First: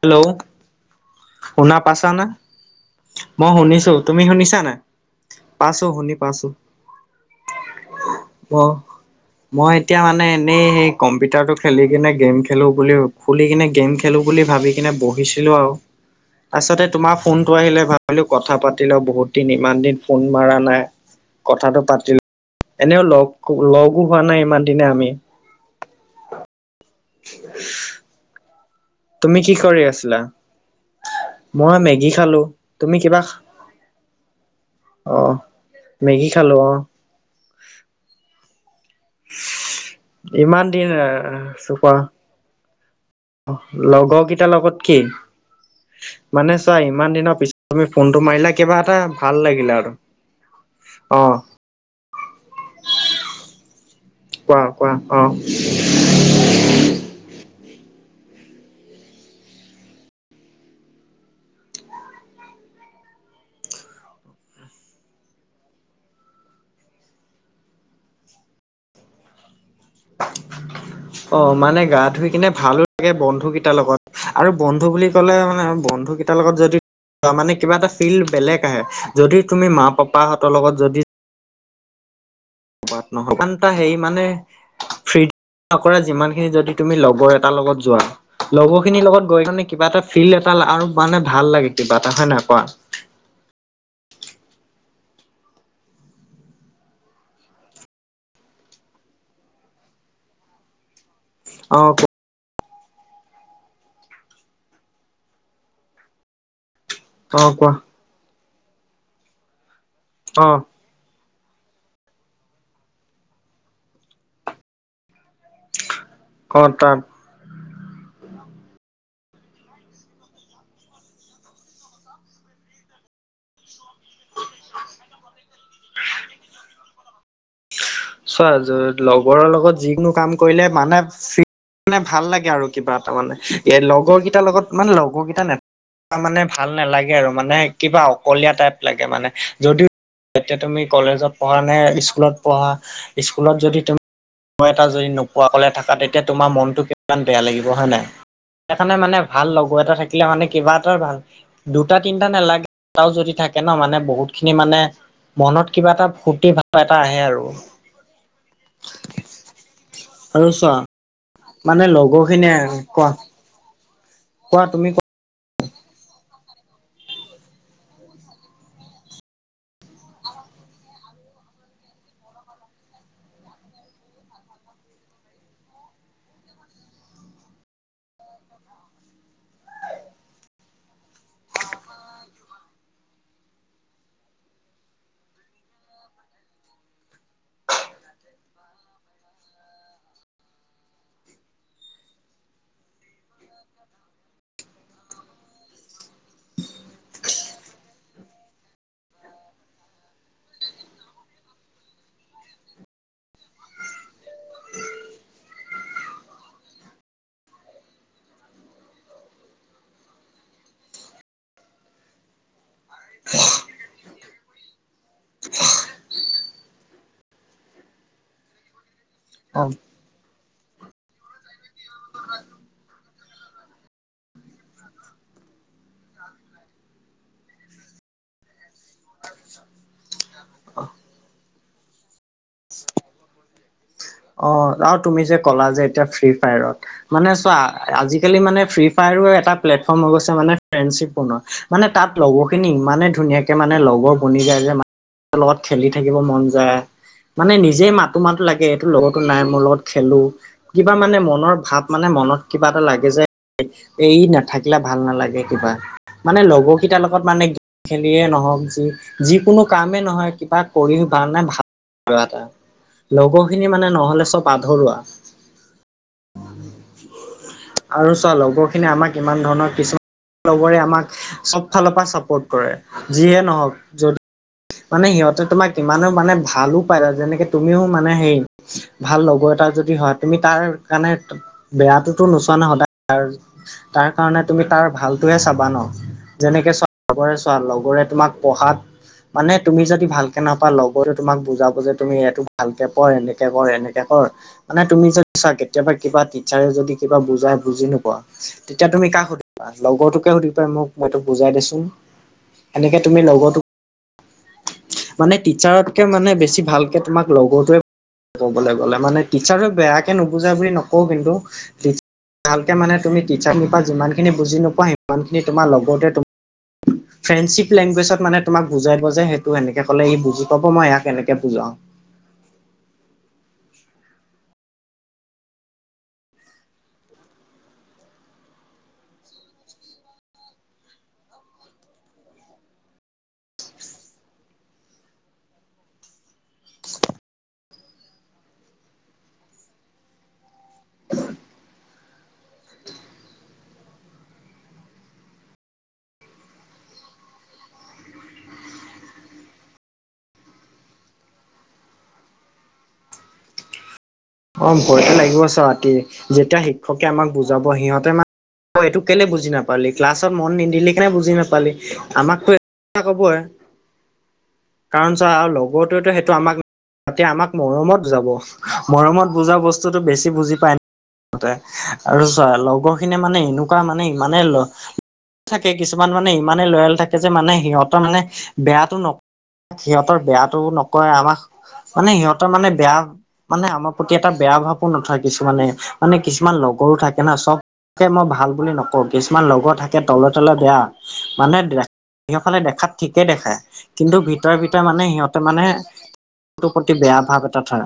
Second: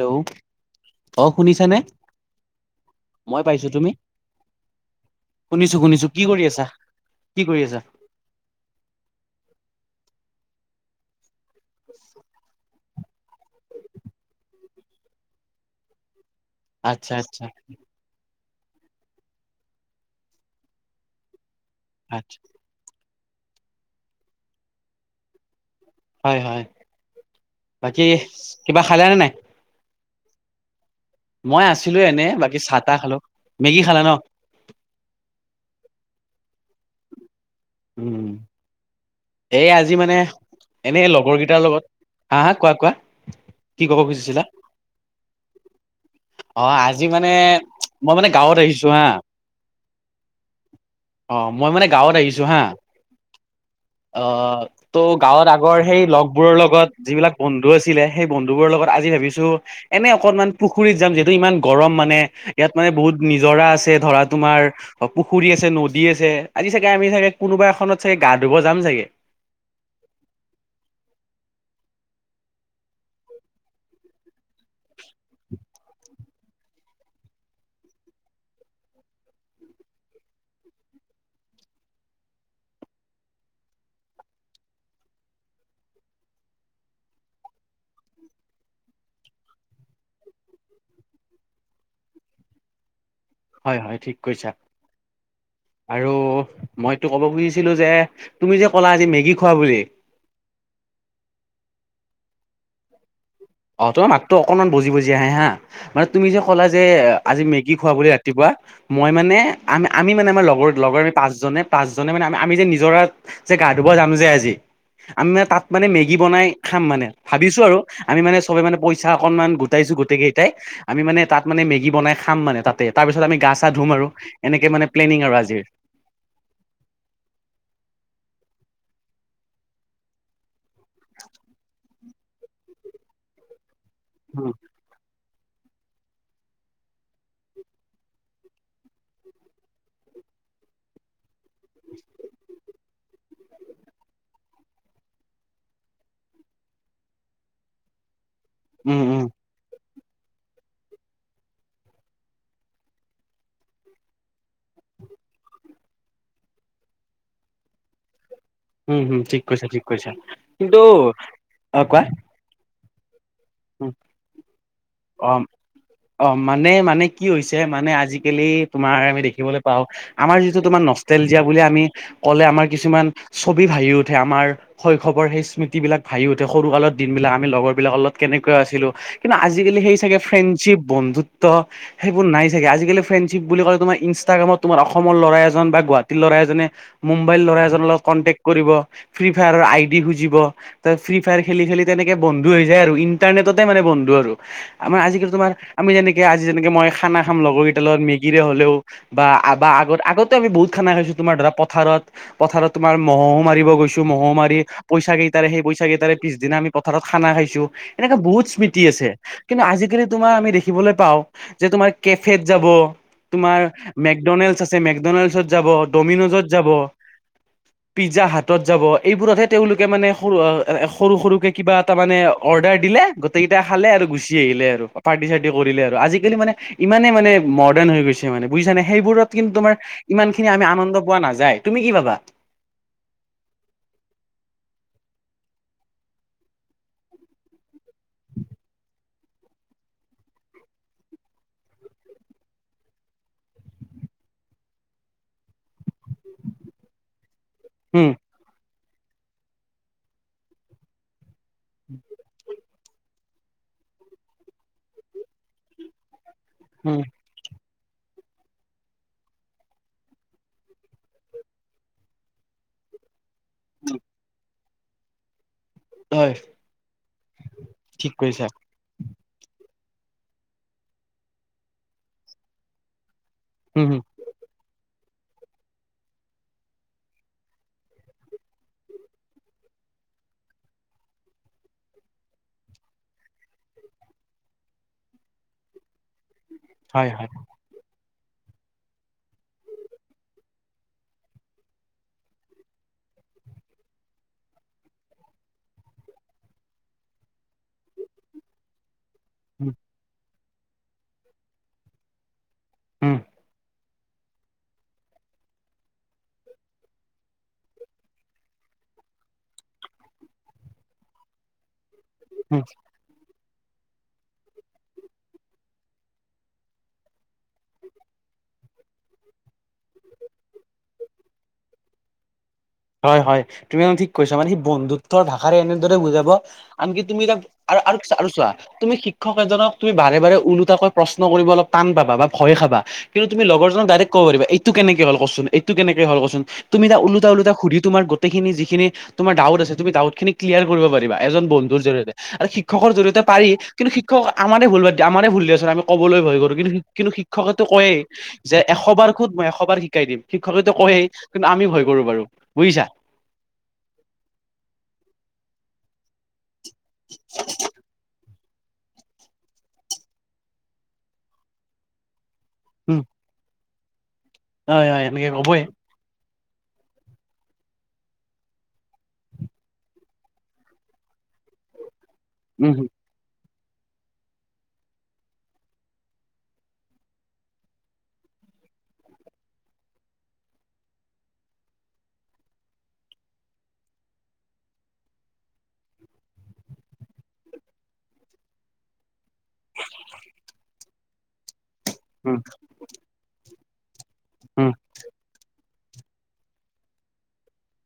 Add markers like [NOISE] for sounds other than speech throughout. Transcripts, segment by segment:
Hello অ শুনিছানে শুনা পাইছানে? মই শুনিছো তুমি শুনিছা নাই? পাইছো শুনিছো-শুনিছো, শুনি কি কৰি পাইছো। আছা? কি কৰি আছা? অ মই এতিয়া মানে এনেই সেই কম্পিউটাৰটো খেলি কিনে গেম খেলো বুলি খুলি কিনে গেম খেলোঁ বুলি ভাবি কিনে বহিছিলোঁ আৰু তাৰপাছতে আচ্ছা তোমাৰ আচ্ছা ফোনটো আহিলে ভা ভাবিলো কথা পাতি ল‌ওঁ, বহুত দিন ইমান দিন ফোন মাৰা নাই কথাটো পাতি লওঁ। আচ্ছা এনেও লগ লগো হোৱা নাই ইমান দিনে আমি হয় হয়। [INAUDIBLE] বাকী কিবা খালা নে নাই তুমি কি কৰি আছিলা? মই আছিলো মেগী এনেই, খালো। বাকী তুমি চাহ-তাহ খালো। কিবা মেগী খালা ন? অ, মেগী খালো অ। উম। এই আজি মানে ইমান দিন এনেই লগৰকেইটাৰ লগত, হা-হা কোৱা-কোৱা। লগৰকেইটাৰ লগত কি? মানে অ চোৱা আজি ইমান মানে দিনৰ পিছত তুমি মই ফোনটো মানে মাৰিলা গাঁৱত কিবা আহিছো এটা হা ভাল লাগিলে আৰু। অ। মই মানে গাঁৱত আহিছো হা। অ কোৱা কোৱা ত অ গাঁৱত আগৰ সেই লগবোৰৰ লগত যিবিলাক বন্ধু আছিলে, সেই বন্ধুবোৰৰ লগত আজি ভাবিছোঁ এনে অকনমান পুখুৰীত যাম যিহেতু ইমান গৰম মানে ইয়াত মানে বহুত নিজৰা আছে ধৰা তোমাৰ পুখুৰী আছে, নদী আছে আজি চাগে আমি চাগে কোনোবা এখনত চাগে গা ধুব যাম চাগে। [INAUDIBLE] অ মানে গা ধুই কিনে ভালো লাগে বন্ধুকেইটাৰ লগত আৰু বন্ধু বুলি কলে মানে বন্ধু কেই [UNINTELLIGIBLE] লগত যদি মানে কিবা এটা ফিল বেলেগ আহে যদি তুমি মা-পাপাহঁতৰ লগত যদি নহয় [UNINTELLIGIBLE] সিমান এটা হেৰি মানে ফ্ৰী নকৰে যিমানখিনি যদি তুমি লগৰ এটাৰ লগত যোৱা। লগৰখিনিৰ লগত গৈ মানে কিবা এটা ফিল এটা আৰু মানে ভাল লাগে কিবা এটা। হয় নহয় কোৱা? হয়-হয়, ঠিক কৈছা। আৰু মইতো ক'ব খুজিছিলোঁ যে, তুমি যে ক'লা আজি মেগী খোৱা বুলি অ অ তোমাৰ মাতটো অকনমান বজি-বজি আহে হা, মানে তুমি যে কলা যে অ আজি কোৱা মেগী খুৱা বুলি ৰাতিপুৱা। মই মানে আমি আমি মানে আমাৰ অ লগৰ লগৰ পাঁচজনে পাঁচজনে মানে আমি যে নিজৰাত যে গা ধুব যাম যে, আজি আমি মানে তাত মানে মেগী বনাই অ খাম তাত মানে ভাবিছো আৰু আমি মানে চবেই মানে পইচা অণমান গোটাইছোঁ গোটেই কেইটা আমি মানে তাত মানে মেগী বনাই খাম মানে তাতে, তাৰপিছত আমি গা-চা ধুম আৰু। এনেকে মানে প্লেনিং আৰু আজিৰ। চোৱা য লগৰৰ লগত যিকোনো কাম কৰিলে মানে ফ্ৰী মানে ভাল লাগে আৰু কিবা এটা মানে। এ লগৰ উম কেইটাৰ লগত মানে লগৰ কেইটা নে মানে ভাল নালাগে আৰু মানে কিবা অকলীয়া টাইপ লাগে মানে। যদিও এতিয়া তুমি কলেজত পঢ়া নে স্কুলত পঢ়া, স্কুলত যদি তুমি লগৰ এটা যদি নোপোৱা অকলে থকা তেতিয়া তোমাৰ মনটো কিমান বেয়া লাগিব হয় নাই। সেইকাৰণে উম মানে উম ভাল লগৰ এটা থাকিলে মানে কিবা এটা ভাল দুটা-তিনিটা নেলাগে এটাও যদি থাকে ন মানে বহুত খিনি মানে মনত কিবা এটা ফূৰ্তি ভাৱ এটা আহে আৰু। উম হুম ঠিক কৈছা, ঠিক কৈছা। আৰু চোৱা কিন্তু মানে লগৰ খিনিয়ে, কোৱা। উ। কোৱা তুমি কো [INAUDIBLE] অ মানে মানে কি হৈছে মানে আজিকালি তোমাৰ আমি দেখিবলৈ পাওঁ আমাৰ যিটো তোমাৰ নষ্টেলজীয়া বুলি আমি কলে আমাৰ কিছুমান ছবি ভাহি উঠে আমাৰ শৈশৱৰ সেই স্মৃতি বিলাক ভাবি উঠে সৰু কালৰ দিনবিলাক আমি লগৰ বিলাক অলপ কেনেকৈ আছিলো কিন্তু আজিকালি সেই চাগে ফ্ৰেশিপ বন্ধুত্ব সেইবোৰ নাই চাগে আজিকালি ফ্ৰেণ্ডশিপ বুলি ক'লে তোমাৰ ইনষ্টাগ্ৰামত তোমাৰ অসমৰ ল'ৰা এজন বা গুৱাহাটীৰ ল'ৰা এজনে মুম্বাই লৰা এজনৰ লগত কনক্টে কৰিব ফ্ৰী ফায়াৰৰ আই ডি খুজিব ত ফ্ৰী ফায়াৰ খেলি খেলি তেনেকে বন্ধ হৈ যায় আৰু ইণ্টাৰনেটতে মানে বন্ধু আৰু আমাৰ আজিকালি তোমাৰ আমি যেনেকে আজি যেনেকে মই খানা খাম লগৰ কেইটাৰ লগত মেগীৰে হলেও। বা বা আগত আগতে আমি বহুত খানা খাইছো তোমাৰ ধৰা পথাৰত। পথাৰত তোমাৰ ম'হ মাৰিব গৈছো ম'হ মাৰি পইচা কেইটাৰে সেই পইচা কেইটাৰে পিছদিনা আমি পথাৰত খানা খাইছো এনেকে বহুত স্মৃতি আছে। কিন্তু আজিকালি তোমাৰ আমি দেখিবলৈ পাও যে তোমাৰ কেফেত যাব তোমাৰ মেকডনেল্ডছ আছে মেকডনেল্ডছ যাব ডমিন'জত যাব। পিজ্জা হাতত যাব এইবোৰতহে অ তেওঁলোকে মানে সৰু সৰু সৰুকৈ কিবা এটা মানে অৰ্ডাৰ দিলে গোটেইকেইটা খালে আৰু গুচি আহিলে আৰু পাৰ্টি চাৰ্টি কৰিলে আৰু আজিকালি মানে ইমানে মানে মডাৰ্ণ হৈ গৈছে মানে বুজিছা নে সেইবোৰত কিন্তু তোমাৰ। ইমান খিনি আমি আনন্দ পোৱা নাযায় তুমি কি ভাবা অ আৰু তুমি যে ক'লা যে এতিয়া ফ্ৰী ফায়াৰত মানে চোৱা আজিকালি মানে ফ্ৰী ফায়াৰত তাৰো এটা প্লেটফৰ্ম হৈ গৈছে মানে ফ্ৰেণ্ডশ্বিপ বোনোৱা মানে তাত লগৰ খিনি ইমানে ধুনীয়াকে মানে লগৰ বনি যায় যে মানুহৰ লগত খেলি থাকিব মন যায় মানে নিজেই নিজেই উম মাতো মাতো লাগে এইটো লগৰতো নাই মোৰ লগত খেলো কিবা মানে মনৰ ভাৱ মানে মনত কিবা এটা লাগে যে এই নাথাকিলে ভাল নালাগে কিবা মানে লগৰ কেইটাৰ উম লগত মানে খেলিয়ে নহক যি যিকোনো কামেই নহয় কিবা কৰি ভাল নে ভাল লগৰখিনি মানে নহ'লে চব আধৰুৱা। হয় ঠিক আৰু চোৱা কৈছা লগৰ খিনি আমাক ইমান ধৰণৰ কিছুমান লগৰে আমাক চব ফালৰ পৰা চাপোৰ্ট কৰে। যিহে নহওক উম যদি। মানে সিহঁতে তোমাক ইমানো মানে ভালো পায় যেনেকে তুমিও মানে হেৰি ভাল লগৰ এটা যদি হয় তুমি তাৰ কাৰণে বেয়াটোতো নোচোৱা নাই সদায় ত তাৰ কাৰণে তুমি তাৰ ভালটোহে চাবা ন। যেনেকৈ চোৱা, হয় হয় লগৰে চোৱা লগৰে তোমাক পঢ়াত- মানে তুমি যদি ভালকে নাপা লগৰটোয়ে তোমাক বুজাব যে তুমি এইটো ভালকে কৰ, এনেকে কৰ, এনেকে কৰ। মানে তুমি যদি চা কেতিয়াবা কিবা টিচাৰে যদি কিবা বুজাই বুজি নোপোৱা, তেতিয়া তুমি কাক- সুধিবা উম লগৰটোক হে সুধিবা, মোক মই তোক বুজাই দেচোন, এনেকে উম তুমি লগৰটোক - মানে টিচাৰতকে মানে বেছি ভালকে তোমাক লগৰটোৱে- ক'ব গ'লে মানে টিচাৰক বেয়াকে নুবুজাই বুলি নকওঁ কিন্তু- উম ভালকে মানে তুমি টিচাৰ্ পৰা যিমানখিনি বুজি নোপোৱা সিমানখিনি তোমাৰ লগৰটোৱে- ফ্ৰেণ্ড্বিপ লেংগুৱেজত মানে তোমাক বুজাই দিব যে সে- তো এনেকে ক'লে ই বুজি পাব, মই ইয়াক এনেকে বুজাও। হয় হয়, তুমি ঠিক কৈছা মানে সি বন্ধুত্বৰ ভাষাৰে এনেদৰে বুজাব আনকি তুমি তাক- আৰু আৰু আৰু চোৱা- তুমি শিক্ষক এজনক তুমি বাৰে বাৰে ওলোটাকৈ প্ৰশ্ন কৰিব অলপ টান পাবা বা ভয় খাবা। কিন্তু তুমি লগৰজনক ডাইৰেক্ কব পাৰিবা এইটো কেনেকে হ'ল কচোন, এইটো কেনেকে হ'ল কচোন, তুমি তাক ওলোটা ওলোটা - সুধি তোমাৰ গোটেইখিনি যিখিনি তোমাৰ ডাউট আছে, তুমি ডাউট খিনি ক্লিয়াৰ কৰিব পাৰিবা এজন বন্ধুৰ জৰিয়তে। আৰু শিক্ষকৰ জৰিয়তে পাৰি, কিন্তু শিক্ষক আমাৰে ভুল বাদ দি আমাৰে ভুল দিয়াচোন, আমি ক'বলৈ ভয় কৰো। কিন্তু কিন্তু শি শিক্ষকেতো কয়েই যে এশ বাৰ সোধ মই এশ বাৰ শিকাই দিম, শিক্ষকেতো কৈয়েই কিন্তু আমি ভয় কৰো বাৰু বুজিছা। অঁ ভয়তো লাগিব চোৱা কি, যেতিয়া শিক্ষকে আমাক বুজাব সিহঁতে মানে এইটো কেলে বুজি নাপালি, ক্লাছত মন নিদিলি কেনে বুজি নাপালি। আমাক- টো এইটো উম, কথা কবই, হয় হয় কাৰণ এনেকে চোৱা আৰু কবই। লগৰ- তোৱেটো সেইটো আমাক তাতে আমাক মৰমত বুজাব। মৰমত বুজা বস্তুটো বেছি বুজি পায় ন তাতে। আৰু চোৱা উম, লগৰ- খিনিয়ে মানে এনেকুৱা মানে ইমানে ল থাকে কিছুমান মানে ইমানে লয়েল থাকে যে মানে সিহঁতৰ মানে বেয়াটো নক- সিহঁতৰ বেয়াটো নকৰে, আমাক মানে সিহঁতৰ মানে বেয়া- মানে আমাৰ প্ৰতি এটা বেয়া ভাৱো নথয় কিছুমানে, মানে কিছুমান লগৰো থাকে না। চ'ব- কে মই ভাল বুলি নকওঁ। কিছুমান লগৰ থাকে তলে তলে বেয়া, মানে উম, সেইসকলে দেখাত ঠিকে দেখাই। কিন্তু ভিতৰে উম, ভিতৰে মানে সিহঁতে মানে প্ৰতি বেয়া ভাৱ এটা থয়।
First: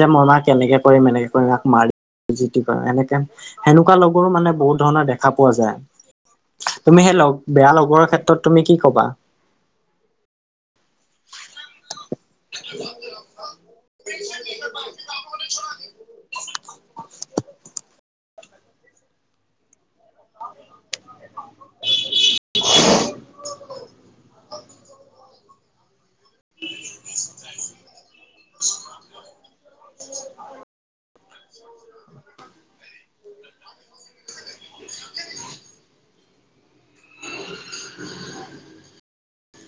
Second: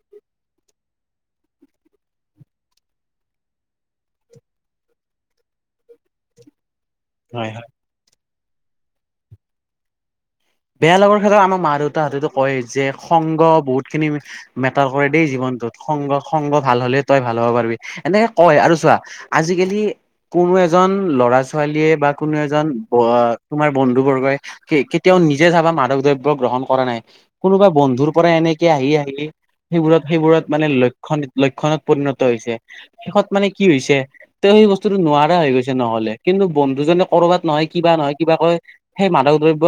যে মই ইয়াক এনেকে কৰিম, এনেকে কৰিম, ইয়াক মাৰিম যিতি কৰিম এনেকে- সেনেকুৱা লগৰো মানে বহুত ধৰণৰ দেখা পোৱা যায়। তুমি সেই লগ হয় হয়। বেয়া লগৰ ক্ষেত্ৰত তুমি কি ক'বা? বেয়া লগৰ ক্ষেত্ৰত আমাৰ মা দেউতাহঁতেতো কয় যে সংঘ বহুত খিনি মেটাৰ কৰে দেই জীৱনটোত। সংগ সংগ ভাল হ'লে তই ভাল হ'ব পাৰিবি এনেকে কয়, আৰু চোৱা আজিকালি- কোনো এজন ল'ৰা ছো- ছোৱালীয়ে বা কোনো এজন তোমাৰ বন্ধু বৰ্গই কেতিয়াও নি- যে চাবা মাদক দ্ৰব্য গ্ৰহণ কৰা নাই, কোনোবা বন্ধুৰ পৰা এনেকে আহি আহি- সেইবোৰত সেইবোৰত মানে লক্ষণ লক্ষণত পৰিণত হৈছে, শেষত মানে কি হৈছে- ত' সেই বস্তুটো নোৱাৰা হৈ গৈছে নহ'লে। কিন্তু বন্ধুজনে কৰবাত নহয় কিবা নহয় কিবা কৈ- সেই মাদক দ্ৰব্য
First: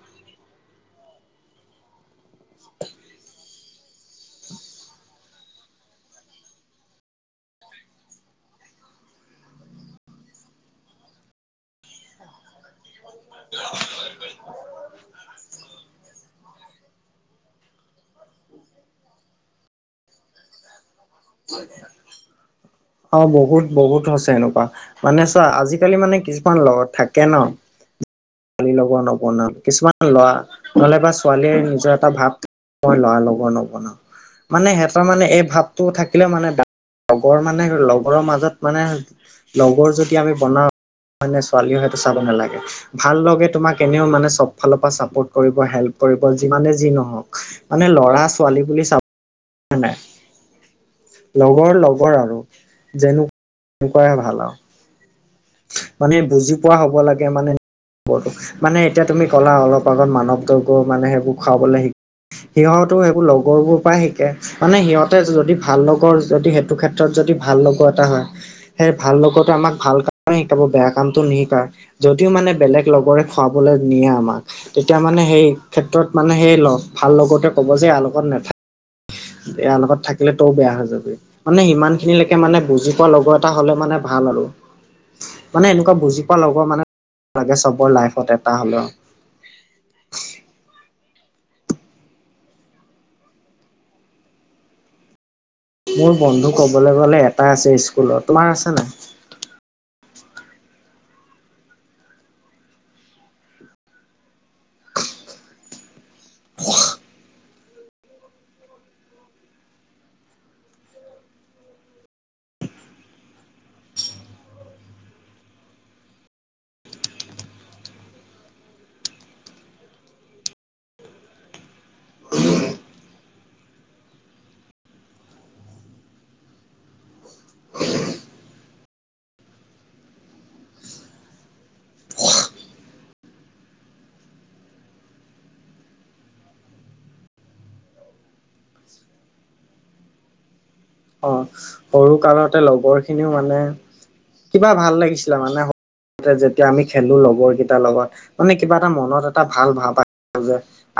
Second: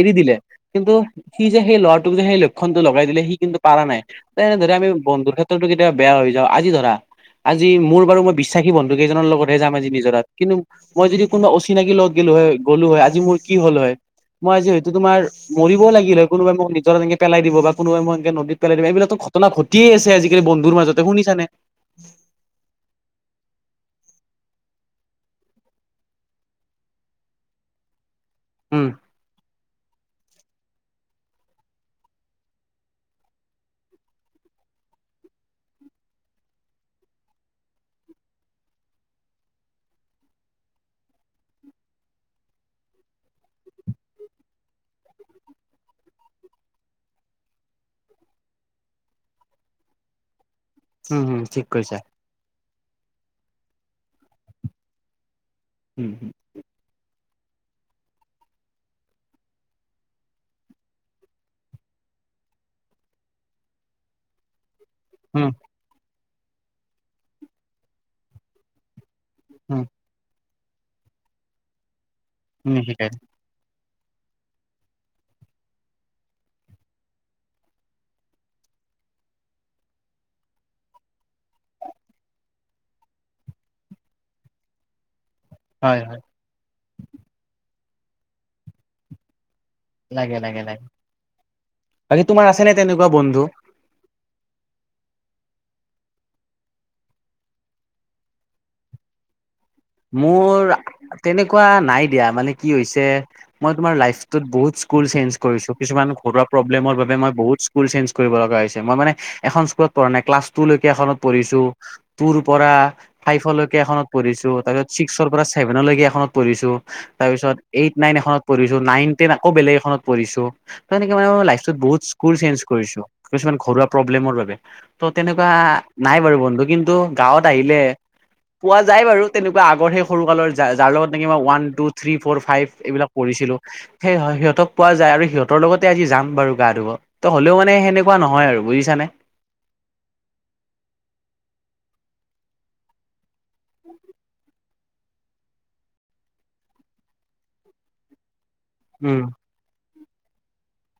এৰি দিলে- কিন্তু সি যে সেই ল'ৰাটোক যে সেই লক্ষণটো লগাই দিলে সি কিন্তু পাৰা নাই। এনে দৰে আমি বন্ধুৰ ক্ষেত্ৰতো কেতিয়াবা বেয়া হৈ যাওঁ, আজি ধৰা- আজি মোৰ বাৰু মই বিশ্বাসী বন্ধু কেইজনৰ লগতহে যাম আজি নিজৰাত। কিন্তু- মই যদি কোনোবা অচিনাকি লগত গ'লো হয়, গ'লো হয় আজি মোৰ কি হ'ল হয়? মই আজি হয়তো তোমাৰ মৰিবই লাগিল হয়, কোনোবাই মোক নিজৰাত এনেকে পেলাই দিব বা কোনোবাই মই এনেকে নদীত পেলাই দিব, এইবিলাকতো- ঘটনা ঘটিয়েই আছে আজিকালি বন্ধুৰ মাজতে শুনিছানে। অঁ, বহুত বহুত হৈছে এনেকুৱা, মানে চোৱা আজিকালি মানে কিছুমান লগত থাকে ন। খালী উম, লগৰ নবনাও, কিছুমান- ল'ৰা হ'লে বা ছোৱালীৰ নিজৰ এটা ভাৱ মই ল'ৰা লগৰ নবনাও। মানে সিহঁতৰ মানে এই ভাৱটো থাকিলে বেয়া, মানে লগৰ মানে লগৰৰ মাজত মানে লগৰ যদি আমি বনাওঁ ল'ৰা নে ছোৱালী হয় তই চাব নেলাগে। ভাল লগে তোমাক এনেও মানে চব ফালৰ পৰা চাপৰ্ট কৰিব হেল্প কৰিব যিমানে যি নহওঁক। মানে ল'ৰা ছোৱালী বুলি চা বলৈ নাই, হুম, হুম, ঠিক লগৰ কৈছা। লগৰ আৰু যেনেকুৱাই ভাল আৰু। উম, মানে বুজি পোৱা হ'ব লাগে মানে লগৰটো। মানে এতিয়া তুমি ক'লা অলপ আগত মাদকদ্ৰব্য মানে সেইবোৰ খুৱাবলৈ শিকি সিহঁতো সেইবোৰ লগৰবোৰৰ পৰাই শিকে। মানে সিহঁত তে হুম, যদি ভাল লগৰ যদি সেইটো ক্ষেত্ৰত যদি ভাল লগৰ এটা হয়‌ সেই ভাল লগৰ তো আমাক হুম, ভাল কামে শিকাব বেয়া কামটো নিশিকায় যদিও মানে হুম, বেলেগ লগৰে খুৱাবলে নিয়ে আমাক তেতিয়া মানে সেই ক্ষেত্ৰত মানে সেই ভাল লগতোৱে ক'ব যে এয়া লগত নেথা- ইয়াৰ লগত থাকিলে তই ও বেয়া হৈ যাবি মানে ইমান খিনিলেকে মানে বুজি পোৱা লগৰ এটা হলে মানে ভাল আৰু। মানে এনেকুৱা হয়, হয়, বুজি পোৱা লগৰ মানে লাগে চবৰ লাইফত এটা হলেও লাগে লাগে লাগে বাকী তোমাৰ আছে নে তেনেকুৱা বন্ধু মোৰ বন্ধু ক'বলে গ'লে এটা আছে স্কুলত তোমাৰ আছে নাই মোৰ তেনেকুৱা নাই দিয়া মানে কি হৈছে মই তোমাৰ লাইফটোত বহুত স্কুল চেইঞ্চ কৰিছো কিছুমান ঘৰুৱা প্ৰব্লেমৰ বাবে মই বহুত স্কুল চেঞ্জ কৰিব লগা হৈছে মই মানে এখন স্কুলত পঢ়া নাই‌ ক্লাছ টু লৈকে এখনত পঢ়িছো টুৰ পৰা ফাইভলৈকে এখনত পঢ়িছো, তাৰ পিছত ছিক্সৰ পৰা চেভেনলৈকে এখনত পঢ়িছো তাৰ পিছত এইট নাইন এখনত পঢ়িছো নাইন টেন আকৌ বেলেগ এখনত পঢ়িছো, তাৰ মানে কি মানে মই লাইফটোত বহুত স্কুল চেঞ্জ কৰিছো কিছুমান ঘৰুৱা প্ৰব্লেমৰ বাবে। ত' তেনেকুৱা নাই বাৰু বন্ধু কিন্তু গাঁৱত আহিলে পোৱা যায় বাৰু। তেনেকুৱা আগৰ সেই সৰু কালৰ যা যাৰ লগত নেকি মই one, two, three, four, five এইবিলাক পঢ়িছিলো সেই সিহঁতক পোৱা যায় আৰু সিহঁতৰ লগতে আজি যাম বাৰু গা ধুব ত হলেও মানে সেনেকুৱা নহয় আৰু বুজিছানে অ সৰু কালতে লগৰ খিনিও মানে কিবা ভাল লাগিছিলে মানে সৰুতে যেতিয়া আমি খেলো লগৰ কেইটাৰ লগত মানে কিবা এটা মনত এটা ভাল ভাল পাত যে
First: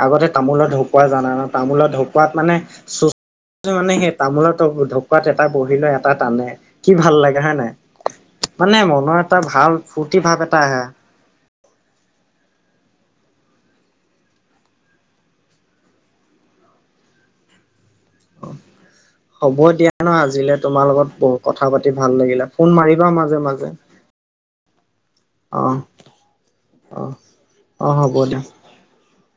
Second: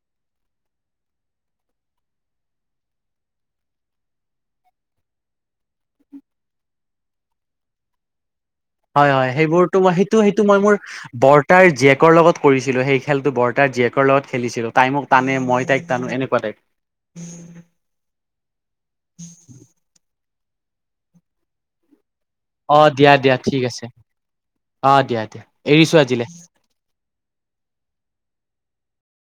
আগতে তামোলৰ ঢকুৱা জানা নে তামোলৰ ঢকুৱাত মানে চু- মানে সেই তামোলৰ ঢকুৱাত এটা বহি লৈ এটা টানে কি ভাল লাগে হয় নাই মানে হয় মনৰ হয় এটা সেইবোৰতো ভাল মই সেইটো ফূৰ্তি সেইটো ভাৱ মই এটা মোৰ আহে বৰ্তাৰ জীয়েকৰ লগত কৰিছিলোঁ সেই খেলটো বৰ্তাৰ জীয়েকৰ লগত খেলিছিলোঁ তাই মোক তানে মই তাইক টানো এনেকুৱা টাইপ হ'ব দিয়া ন আজিলৈ তোমাৰ লগত বহুত কথা পাতি ভাল লাগিলে ফোন অ মাৰিবা দিয়া দিয়া মাজে ঠিক মাজে আছে অ দিয়া দিয়া অ এৰিছো আজিলে অ অ হ'ব দিয়ক